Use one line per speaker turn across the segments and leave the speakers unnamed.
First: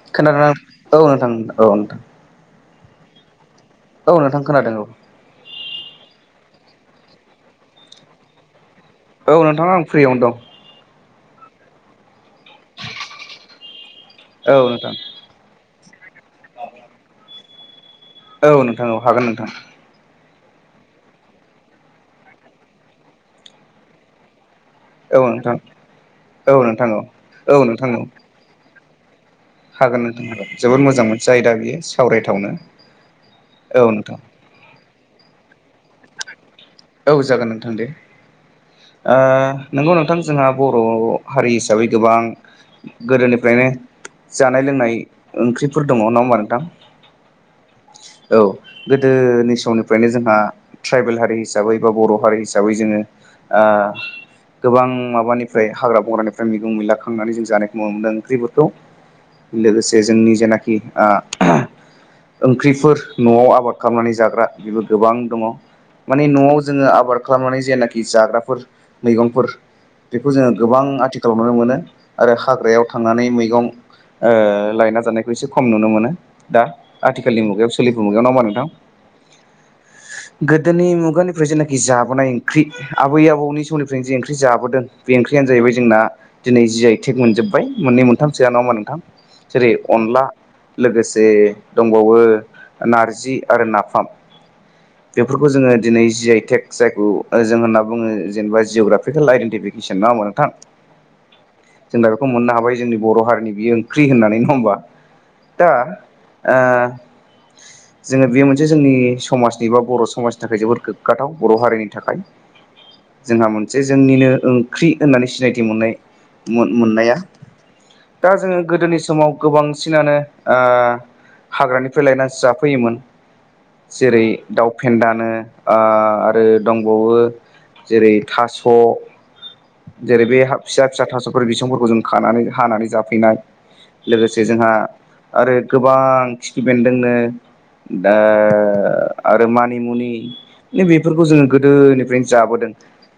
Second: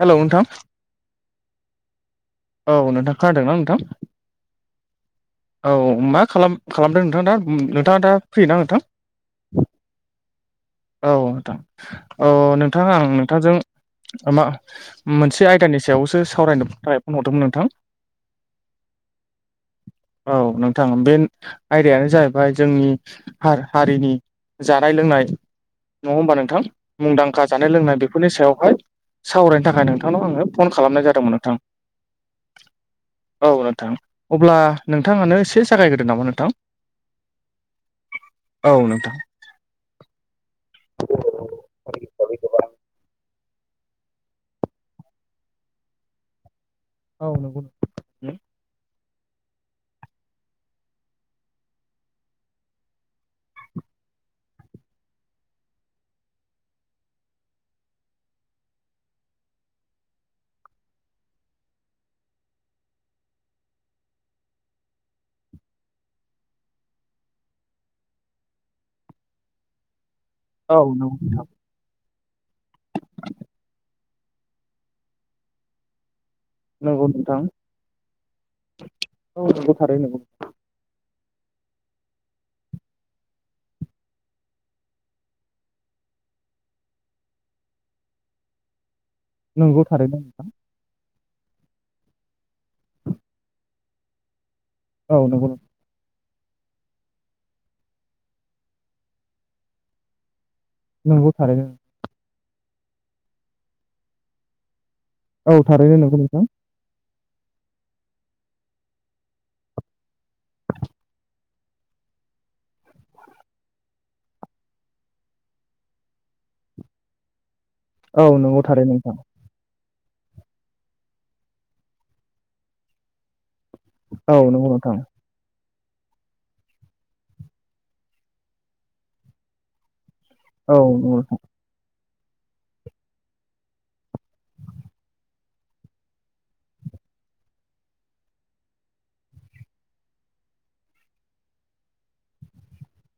hello नोंथां
खोनादोंना औ नोंथांथां औ नोंथां
औ नोंथां खोनादोंना नोंथां
औ नोंथां खोनादों
औ मा खालाम खालामदों नोंथां दा नोंथाङा दा फ्रिना नोंथां
औ नोंथाङा आं फ्रियावनो दं
औ नोंथां औ नोंथां आं नोंथांजों मा
औ नोंथां
मोनसे आयदानि सायावसो सावरायनो थाखाय फन हरदोंमोन नोंथां
औ नोंथां औ हागोन नोंथां
औ नोंथां बे आयदायानो जाहैबाय जोंनि हारिनि जानाय
औ
लोंनाय
नोंथां
नङा होमबा
औ
नोंथां मुंदांखा
औ औ
जानाय
नोंथां
लोंनाय
औ
बेफोरनि सायावहाय सावरायनो थाखाय
हागोन नोंथां
नोंथांनाव आङो
हागोन
फन
जोबोद
खालामनाय
मोजां मोनसे
जादोंमोन
आयदा
नोंथां
बियो सावरायथावनो
औ नोंथां अब्ला नोंथाङानो एसे जागायग्रोदो नामा नोंथां
औ जागोन नोंथां दे
औ नोंथां
नंगौ नोंथां जोंहा बर' हारि हिसाबै गोबां गोदोनि ओरनो जानाय लोंनाय ओंख्रिफोर दङ ना होमबा नोंथां
औ नंगौ
औ गोदोनि समनिफ्रायनो जोंहा ट्राइबेल हारि हिसाबै हिसाबै बा बर' हारि हिसाबै जोङो गोबां माबानिफ्राय हाग्रा बंग्रानिफ्राय मैगं मैला खांनानै जों जानायखौ नुनो मोनदों ओंख्रिफोरखौ लोगोसे जोंनि जेनाखि ओंख्रिफोर न'आव आबाद खालामनानै जाग्रा बेबो गोबां दङ माने न'आव जोङो आबाद खालामनानै जेनाखि जाग्राफोर मैगंफोर बेखौ जोङो
औ
गोबां आथिखालाव
नंगौ
नुनो मोनो आरो हाग्रायाव थांनानै मैगं लायना जानायखौ एसे खम नुनो मोनो दा
नंगौ नोंथां
आथिखालनि मुगायाव सोलिफु मुगायाव नामा नोंथां
औ नंगौ थारैनो नंगौ
गोदोनि मुगानिफ्राय जेनाखि जाबोनाय ओंख्रि आबै आबौनि समनिफ्रायनो जे ओंख्रि जाबोदों बे ओंख्रियानो जाहैबाय जोंना दिनै जि आइ टेग मोनजोबबाय मोननै मोनथामसोआ नङाोमा नोंथां जेरै
नंगौ थारैनो
अनला
नोंथां
लोगोसे जे दंबावो नारजि आरो नाफाम
औ नंगौ
बेफोरखौ जोङो दिनै जि आइ टेक जायखौ जों होनना बुङो जिअ ग्राफिकेल आइडेन्टिफिकेसन ना होनोमबा नोंथां
नंगौ थारैनो
खौ मोननो हाबाय जोंनि बर' हारिनि बियो ओंख्रि होननानै नङा होमबा
औ
दा
थारैनो नंगौ नोंथां
ओ जोङो बेयो मोनसे जोंनि समाजनि बा बर' समाजनि थाखाय जोबोद गोग्गाथाव बर' हारिनि थाखाय जोंहा मोनसे जोंनिनो ओंख्रि होननानै सिनायथि मोननाय मोननाया
औ
दा जोङो
नंगौ थारैनो
गोदोनि
नोंथां
समाव गोबांसिनानो ओह हाग्रानिफ्राय लायनानैसो जाफैयोमोन जेरै
औ नंगौ
दाउ
नोंथां
फेन्दानो ओह आरो दंबावो जेरै थास' जेरै बे
औ
फिसा फिसा
नंगौ नोंथां
थास'फोर बिसंफोरखौ जों खानानै हानानै जाफैनाय लोगोसे जोंहा आरो गोबां खिफि बेन्दोंनो ओ आरो मानिमुनि बेफोरखौ जोङो गोदोनिफ्रायनो जाबोदों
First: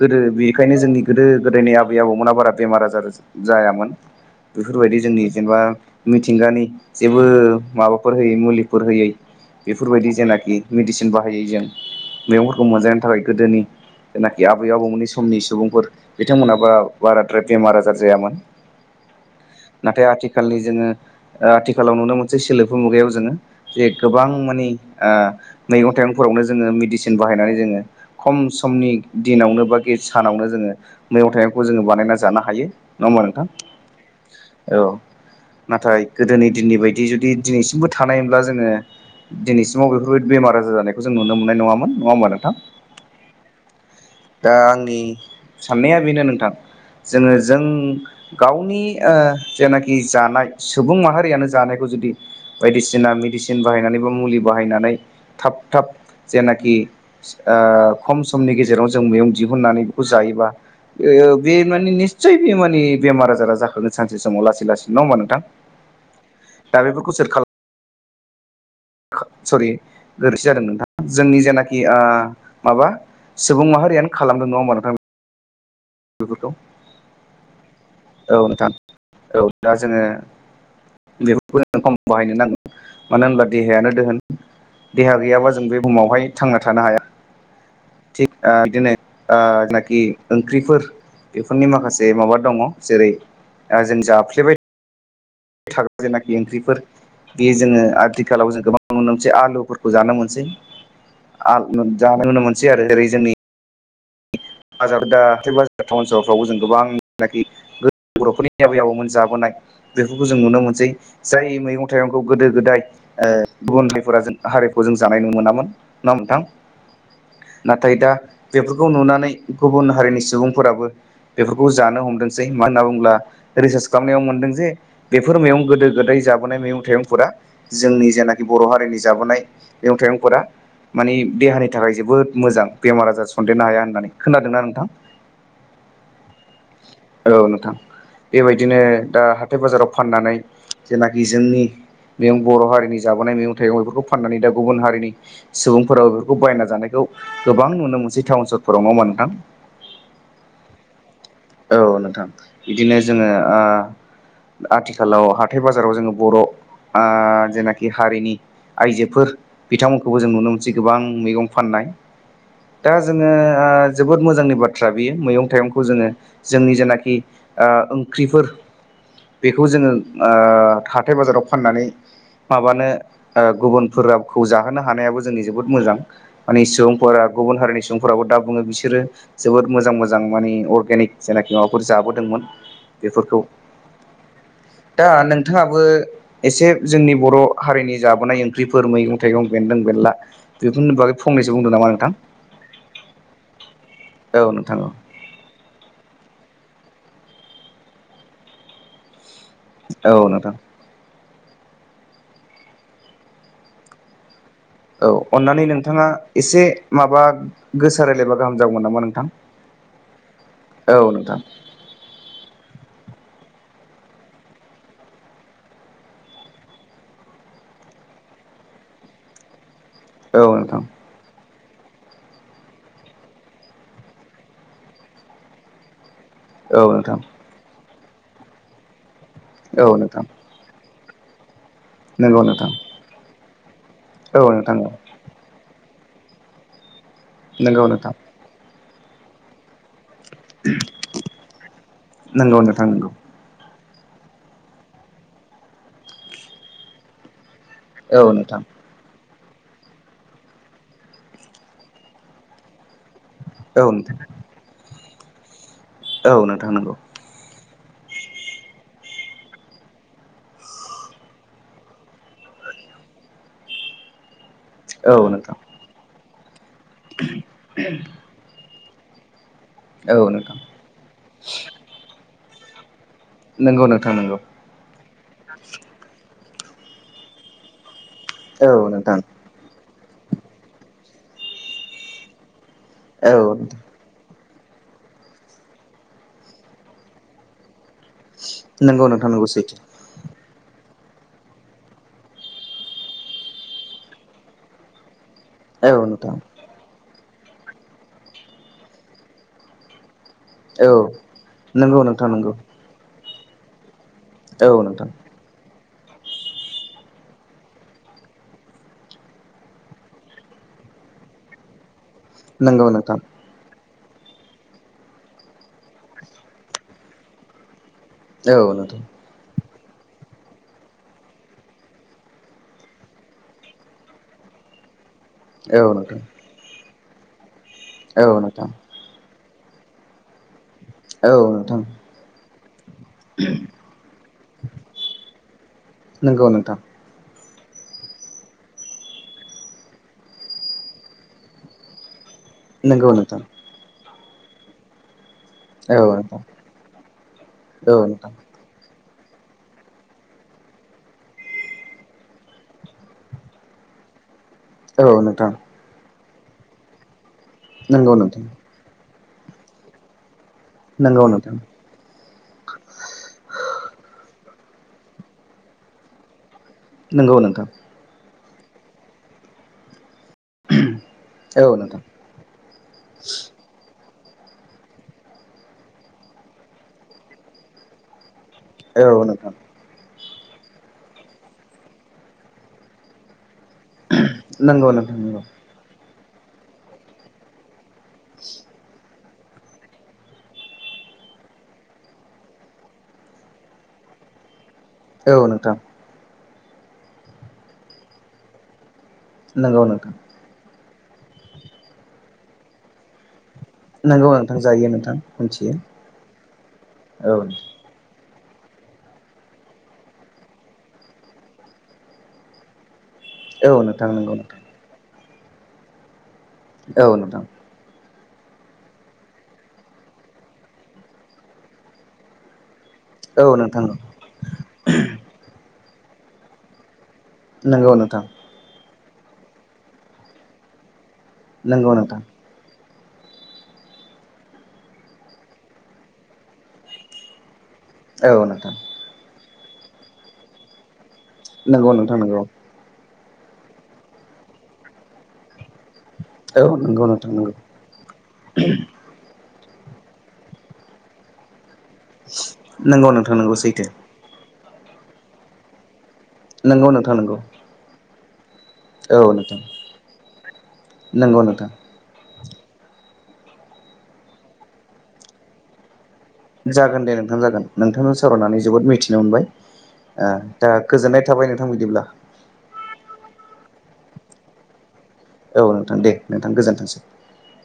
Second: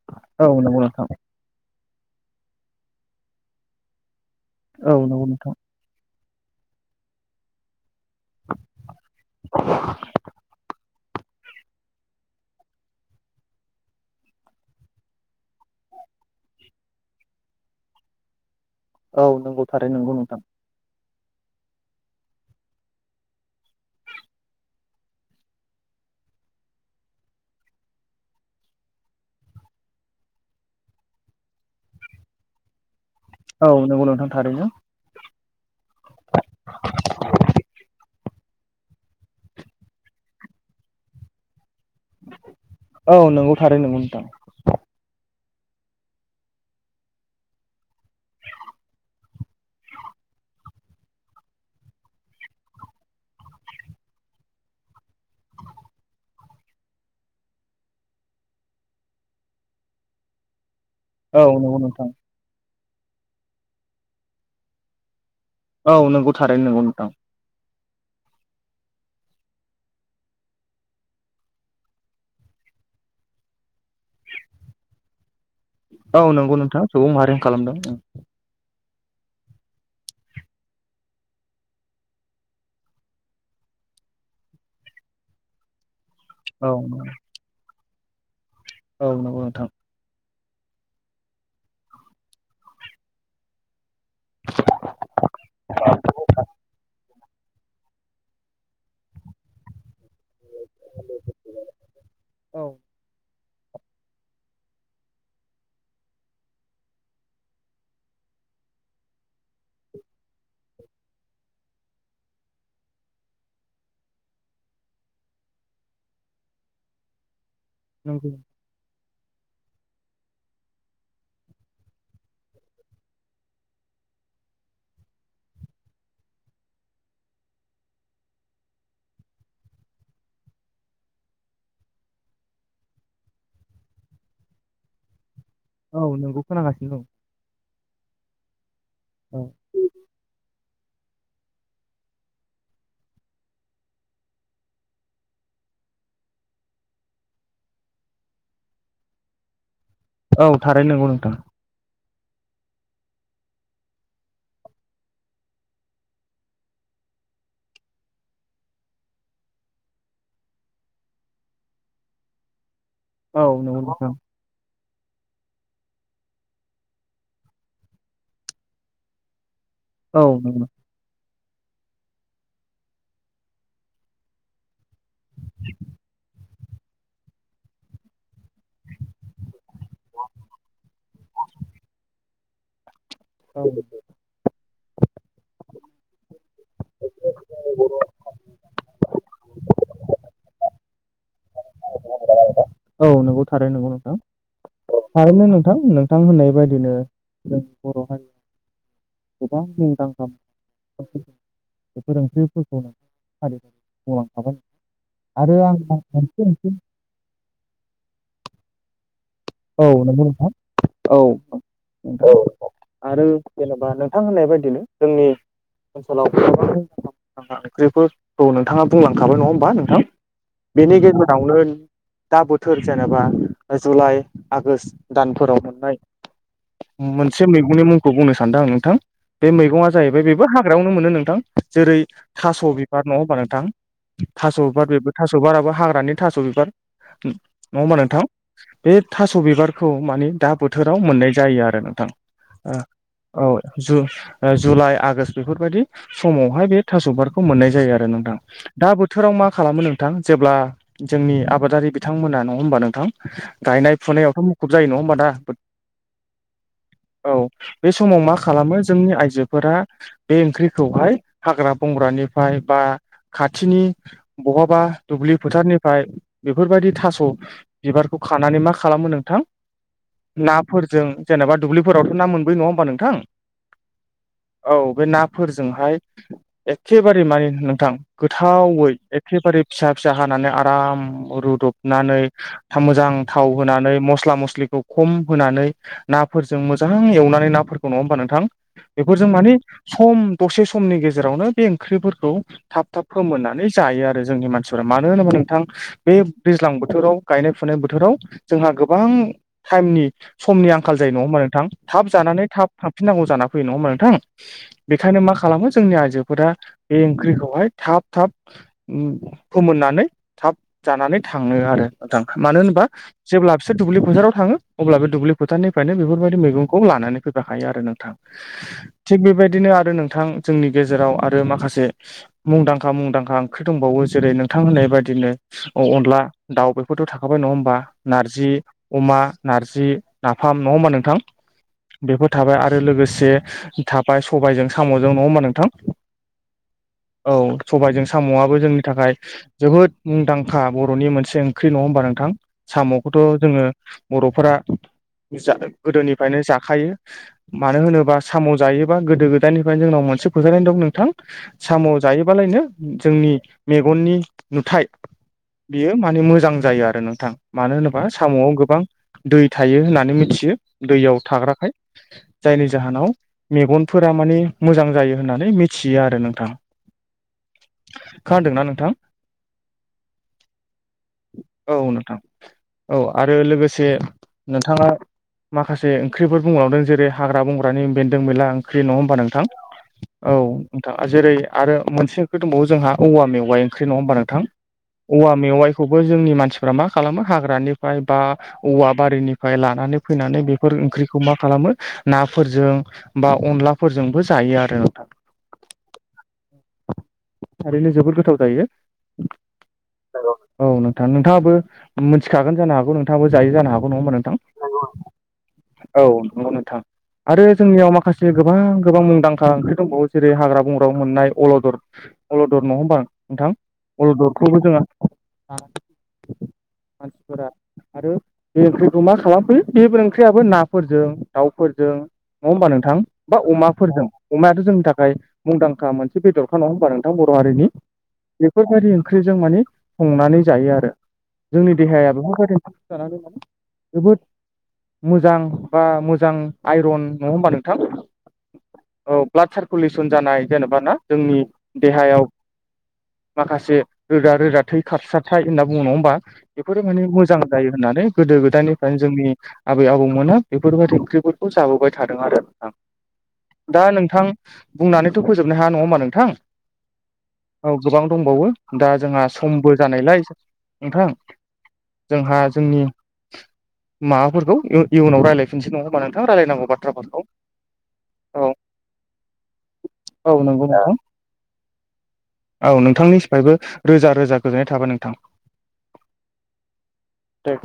गोदो
औ
बेनिखायनो
नंगौ
जोंनि
नोंथां
गोदो गोदायनि आबै आबौमोना बारा बेमार आजार जायामोन
औ
बेफोरबायदि जोंनि
नंगौ नोंथां
जेनेबा मिथिंगानि जेबो माबा फोर होयै मुलिफोर होयै बेफोरबायदि जेनाखि मेडिसिन बाहायै जों मैगंफोरखौ मोनजानो थाखाय गोदोनि जेनाखि आबै आबौमोननि समनि सुबुंफोर बिथांमोनाबा बाराद्राय बेमार आजार जायामोन
औ नंगौ थारैनो
नाथाय
नंगौ नोंथां
आथिखालनि जोङो आथिखालाव नुनो मोनसे सोलिफु मुगायाव जोङो जे गोबां मानिे मैगं थाइगंफोर फोरावनो जोङो मेडिसिन बाहायनानै जोङो खम समनि दिनावनो बा गि सानावनो जोङो मैगं थाइगंखौ जोङो बानायना जानो हायो नङा होमबा नोंथां
औ नंगौ नोंथां थारैनो
औ नाथाय गोदोनि दिननि बायदि जुदि दिनैसिमबो थानायमोनब्ला जोङो दिनैसिमाव बेफोरबायदि बेमार आजार जानायखौ जों नुनो मोननाय नङामोन नङा होमबा नोंथां
औ नंगौ थारैनो नंगौ नोंथां
दा आंनि साननाया बेनो नोंथां जोङो जों गावनि ओ जेनाखि जानाय सुबुं माहारियानो जानायखौ जुदि बायदिसिना मेदिसिन बाहायनानै बा मुलि बाहायनानै थाब थाब जेनाखि ओह खम समनि गेजेराव जों मैगं दिहुननानै बेखौ जायोबा
औ
बे
नंगौ
माने
नोंथां
निस्सय बे मानानि बेमार आजारा जाखागोन सानसे समाव लासै लासै नङा होमबा नोंथां
औ नंगौ थारै
दा
नोंगौ नोंथां
बेफोरखौ सोर खालाम सरि गोरोन्थि जादों नोंथाङा जोंनि जेनाखि ओह माबा सुबुं माहारियानो खालामदों नङा होमबा नोंथां
औ
बेफोरखौ
नंगौ नोंथां सुबुं माहारियानो खालामदों
औ नोंथां औ दा जोङो बेफोरखौ खम बाहायनो नांगोन मानो होनब्ला देहायानो दोहोन देहा गैयाबा जों बे बुहुमावहाय थांना
औ
थानो हाया थिग दिनै
नंगौ नोंथां
जेनाखि ओंख्रिफोर बेफोरनि माखासे माबा दङ जेरै जों जाफ्लेबाय थाग्रा जेनाखि ओंख्रिफोर बे जोङो आथिखालाव जों गोबां नुनो मोनसै आलुफोरखौ जानो मोन जानो
औ
मोनसै आरो जेरै जोंनि बाजार दा हाथाइ बाजार टाउन सहरफ्रावबो जों गोबां जेनाखि बर'फोरनि आबै आबौमोन जाबोनाय बेफोरखौ जों नुनो मोनसै जाय मैगं थाइगंखौ गोदो गोदाय गुबुन हारिफोरा जों हारिखौ जों जानाय नुनो मोनामोन नङा होमबा नोंथां
[inaudible]
नाथाय दा
नंगौ
बेफोरखौ नुनानै गुबुन हारिनि सुबुंफोराबो बेफोरखौ जानो हमदोंसै मानो होनना बुङोब्ला रिसार्च खालामनायाव मोनदों जे बेफोर मैगं गोदो गोदाय जाबोनाय मैगं थाइगंफोरा जोंनि जेनाखि बर' हारिनि जाबोनाय मैगं थाइगंफोरा माने देहानि थाखाय जोबोद मोजां बेमार आजार सन्देरनो हाया होननानै खोनादोंना नोंथां
औ नोंखौ खोनागासिनो दं
औ नोंथां बेबायदिनो दा हाथाय बाजाराव फाननानै जेनाखि जोंनि बे बर' हारिनि जाबोनाय मैगं थाइगं बेफोरखौ फाननानै दा गुबुन हारिनि सुबुंफोराबो बेफोरखौ बायना जानायखौ गोबां नुनो मोनसेै टाउन सहरफोराव नङा होमबा नोंथां
औ थारै नंगौ नोंथां
औ नोंथां बिदिनो जोङो ओ आथिखालाव हाथाय बाजाराव जोङो बर' आ जेनाखि हारिनि आइजोफोर बिथांमोनखौबो जों नुनो मोनसै गोबां मैगं फाननाय
[inaudible]
दा जोङो
औ
ओ
नंगौ नोंथां
जोबोद मोजांनि बा थ्रा बेयो मैगं थाइगंखौ जोङो जोंनि जेनाखि ओह ओंख्रिफोर बेखौ जोङो
औ नंगौ
हाथाय बाजाराव फाननानै माबानो गुबुन फोरखौ जाहोनो हानायाबो जोंनि जोबोद मोजां माने सुबुंफोरा गुबुन हारिनि सुबुंफोराव दा बुङो बिस बिसोरो जोबोर मोजां मोजां माने अर्गेनिक जायनाखि माबाफोर जाबोदोंमोन बेफोरखौ
औ
दा नोंथाङाबो एसे जोंनि बर' हारिनि जाबोनाय ओंख्रिफोर मैगं थाइगं बेन्दों बेनला बेफोरनि बागै फंनैसो बुंदो नामा नोंथां
औ नंगौ थारै नंगौ नोंथां
औ नोंथां औ
थारैनो नोंथां नोंथां होननाय बायदिनो जों बर' हारिया गोबां मुंदांखा
औ नोंथां
बेफोर ओंख्रिफोरखौ [unintelligible] मावलांखाबाय
औ अन्नानै नोंथाङा एसे माबा गोसा रायलायबा गाहाम जागौमोन नामा नोंथां
औ नंगौ नोंथां औ औ आरो बा नोंथां होननाय बायदिनो जोंनि ओनसोलाव गोबां ओंख्रिफोरखौ नोंथाङा बुंलांखाबाय नङा होमबा नोंथां
औ नोंथां
बेनि गेजेरावनो दा बोथोर जेनेबा जुलाइ आगस्त दानफोराव मोननाय
औ नोंथां
मोनसे मैगंनि मुंखौ बुंनो सानदों आं नोंथां बे
औ
मैगङा जाहैबाय
नोंथां
बेबो हाग्रायावनो मोनो नोंथां जेरै
नंगौ
थास'
नोंथां
बिबार नङा होमबा नोंथां
औ
थास'
नोंथां
बिबार
औ
बेबो थास' बिबाराबो हाग्रानि थास' बिबार नङा होमबा नोंथां बे थास' बिबारखौ मानि दा बोथोराव मोननाय जायो आरो नोंथां
नंगौ नोंथां नंगौ
औ जुलाइ आगस्त बेफोरबायाददि समावहाय बे थास' बिबारखौ मोननाय जायो जायो आरो नोंथां दा बोथोराव मा खालामो नोंथां जेब्ला जोंनि आबादारि बिथांमोना नङा होमबा नोंथां
औ
गायनाय
नोंथां
फुनायावथ' मुखुब जायो नङा होमबा दा
औ नोंथां नंगौ
औ बे समाव मा खालामो जोंनि आइजोफोरा बे ओंख्रिखौहाय हाग्रा बंग्रानिफ्राय बा खाथिनि बहाबा
औ
दुब्लि
नोंथां
फोथारनिफ्राय बेफोरबायदि थास' बिबारखौ खानानै मा खालामो नोंथां
औ नोंथां
नाफोरजों जेनेबा दुब्लिफोरावथ' ना मोनबोयो नङा होमबा नोंथां
नंगौ नोंथां नंगौ
औ बे नाफोरजोंहाय एखेबारे मानि नोंथां
औ
गोथावै
नोंथां
एखेबारे फिसा फिसा हानानै आराम रुदबनानै मोजां
औ
थाव होनानै मस्ला मस्लिखौ खम होनानै नाफोरजों मोजां एवनानै नाफोर नङा होमबा नोंथां
नंगौ
बेफोरजों
नोंथां नंगौ
मानि
सैथो
सम दसे समनि गेजेरावनो बे ओंख्रिफोरखौ थाब थाब फोमोननानै जायो आरो जोंनि मानसिफोरा मानो होनोबा नोंथां नोंथां
औ
बे
नोंथां
दैज्लां बोथोराव गायनाय फुनाय बोथोराव जोंहा गोबां टाइमनि समनि
औ
आंखाल जायो नङा होमबा नोंथां
नंगौ नोंथां
थाबानानै
नंगौ
थाब थांफिनांगौ जानानै फैयो नङा होमबा नोंथां
औ नोंथां
बेखायनो मा खालामो जोंनि आइजोफोरा बे ओंख्रिखौहाय थाब थाब फोमोननानै थाब जानानै थाङो आरो मोजां मानो होनोबा
नंगौ नोंथां
जेब्ला बिसोर दुब्लि फोथाराव थाङो अब्ला बे दुब्लि फोथारनिफ्रायनो बेफोरबायदि मैगंखौ लानानै फैफाखायो आरो नों
औ नोंथां
थिग बेबादिनो आ नोंथां जोंनि गेजेराव आरो माखासे मुंदांखा मुंदांखा ओंख्रि दंबावो जेरै नोंथां होननाय बादि बादिनो
औ
अनला
नोंथां
दाउ बेफोरथ' थाखाबाय नङा होमबा
औ
नारजि
नोंथां
अमा नारजि नाफाम नङा होमबा नोंथां
औ नोंथां
बेफोर थाबाय आरो लोगोसे थाबाय सबायजों साम'जों नङा होमबा नोंथां
नोंगौ नोंथां
औ सबायजों साम'वाबो जोंनि थाखाय जोबोद मुंदांखा बर'नि मोनसे ओंख्रि नङा होमबा नोंथां
नंगौ
साम'खौथ'
नोंथां
जोङो बर'फोरा जा
औ नोंथां
गोदोनिफ्रायनो जाखायो मानो
औ
होनोबा
नोंथां
साम' जायो बा गोदो गोदयनिफ्रायनो जोंनाव मोनसे फोथायनाय दं नोंथां साम' जायोबालाय नो जोंनि मेगन मेगननि नुथाय
औ नोंथां
बियो माने मोजां जायो आरो नोंथां मानो होनोबा
नंगौ नोंथां
साम'वाव गोबां दै थायो होननानै मिथियो दैयाव
नंगौ नोंथां
थाग्राखाय जायनि जाहोनाव मेगनफोरा माने मोजां जायो होननानै मिथियो आरो नोंथां
नंगौ नोंथां
खोनादोंना नोंथां औ नोंथां औ आरो लोगोसे नोंथाङा माखासे ओंख्रिफोर बुंलांदों जेरै हाग्रा बंग्रानि बेन्दों बेनला ओंख्रि नङा होमबा नोंथां औ नोंथां जेरै आरो मोनसे ओंख्रै दंबावो जोंहा औवा मेवाय ओंख्रि नङा होमबा नोंथां
नंगौ नोंथां
औवा
नंगौ
मेवाइखौबो जोंनि मानसिफ्रा मा खालामो हाग्रानिफ्राय बा औवा बारिनिफ्राय लानानै फैनानै बेफोर ओंख्रिखौ मा खालामो नाफोरजों बा अनलाफोरजोंबो जायो आरो नोंथां
औ नोंथां
थारैनो जोबोद गोथाव जायो
नोंगौ नोंथां
औ नोंथाङाबो मिथिखागोन जानो हागौ नोंथाङाबो जायो जानो हागौ नङा होमबा नंगौ
नोंथां जायो मिथियो
नोंथां औ नंगौ नोंथां
औ
आरो जोंनियाव माखासे से गोबां गोबां मुंदांखा ओंख्रि दंबावो जेरै हाग्रा बंग्रायाव मोननाय अलदर अलदर नङा होमबा नोंथां
औ नोंथां नंगौ नोंथां
अलददखौबो जोङो
औ नोंथां
बे ओंख्रिखौ मा खालामफैयो बेफोर ओंख्रियाबो नाफोरजों दाउफोरजों नङा होमबा नोंथां बा
औ नोंथां
अमाफोरजों अमायाथ' जोंनि थाखाय मुंदांखा मोनसे बेदरखा नङा होमबा नोंथां नोंथां बर' हारिनि
नंगौ नोंथां
बेफोरबायदि ओंख्रिजों माने संनानै जायो आरो जोंनि
नंगौ
देहाया
नोंथां
बेफोर बादि जोबोद मोजां बा मोजां आइरन नङा होनबा
औ नोंथां
ब्लाड सारकुलेसन जानाय जेनेबा ना जोंनि
नंगौ नोंथां
देहायाव
नंगौ
माखासे रोदा रोदा थै खारसाथाय होनना बुंङो नङा होमबा
औ
बेफोरो
नंगौ
माने
नोंथां
मोजां
नंगौ
जायो होननानै गोदो गोदायनिफ्रायनो जोंनि आबै आबौ मोना बेफोरबायदि ओंख्रिफोरखौ जाबोबाय थादों आरो नोंथां
नंगौ नोंथां नंगौ
दा
सैथो
नोंथां बुंनानैथ' फोजोबनो हाया नङा होमबा नोंथां
नंगौ नोंथां नोंगौ
औ गोबां दंबावो दा जोंहा समबो जानायलाय नोंथां
नंगौ नोंथां
जोंहा जोंनि माबाफोरखौ इयुनाव रायज्लायफिनसै नङा होमबा नोंथां रायलायनांगौ
जागोन दे
बाथ्राफोरखौ
नोंथां जागोन नोंथांजों
औ
सावरायनानै जोबोद मिथिनो मोनबाय
औ
ओह
नंगौ
दा
नोंथां
गोजोननाय थाबाय नोंथां बिदिब्ला
औ नोंथांनिफ्रायबो रोजा रोजा गोजोननाय थाबाय नोंथां
औ नोंथां दे नोंथां गोजोनथोंसै
दे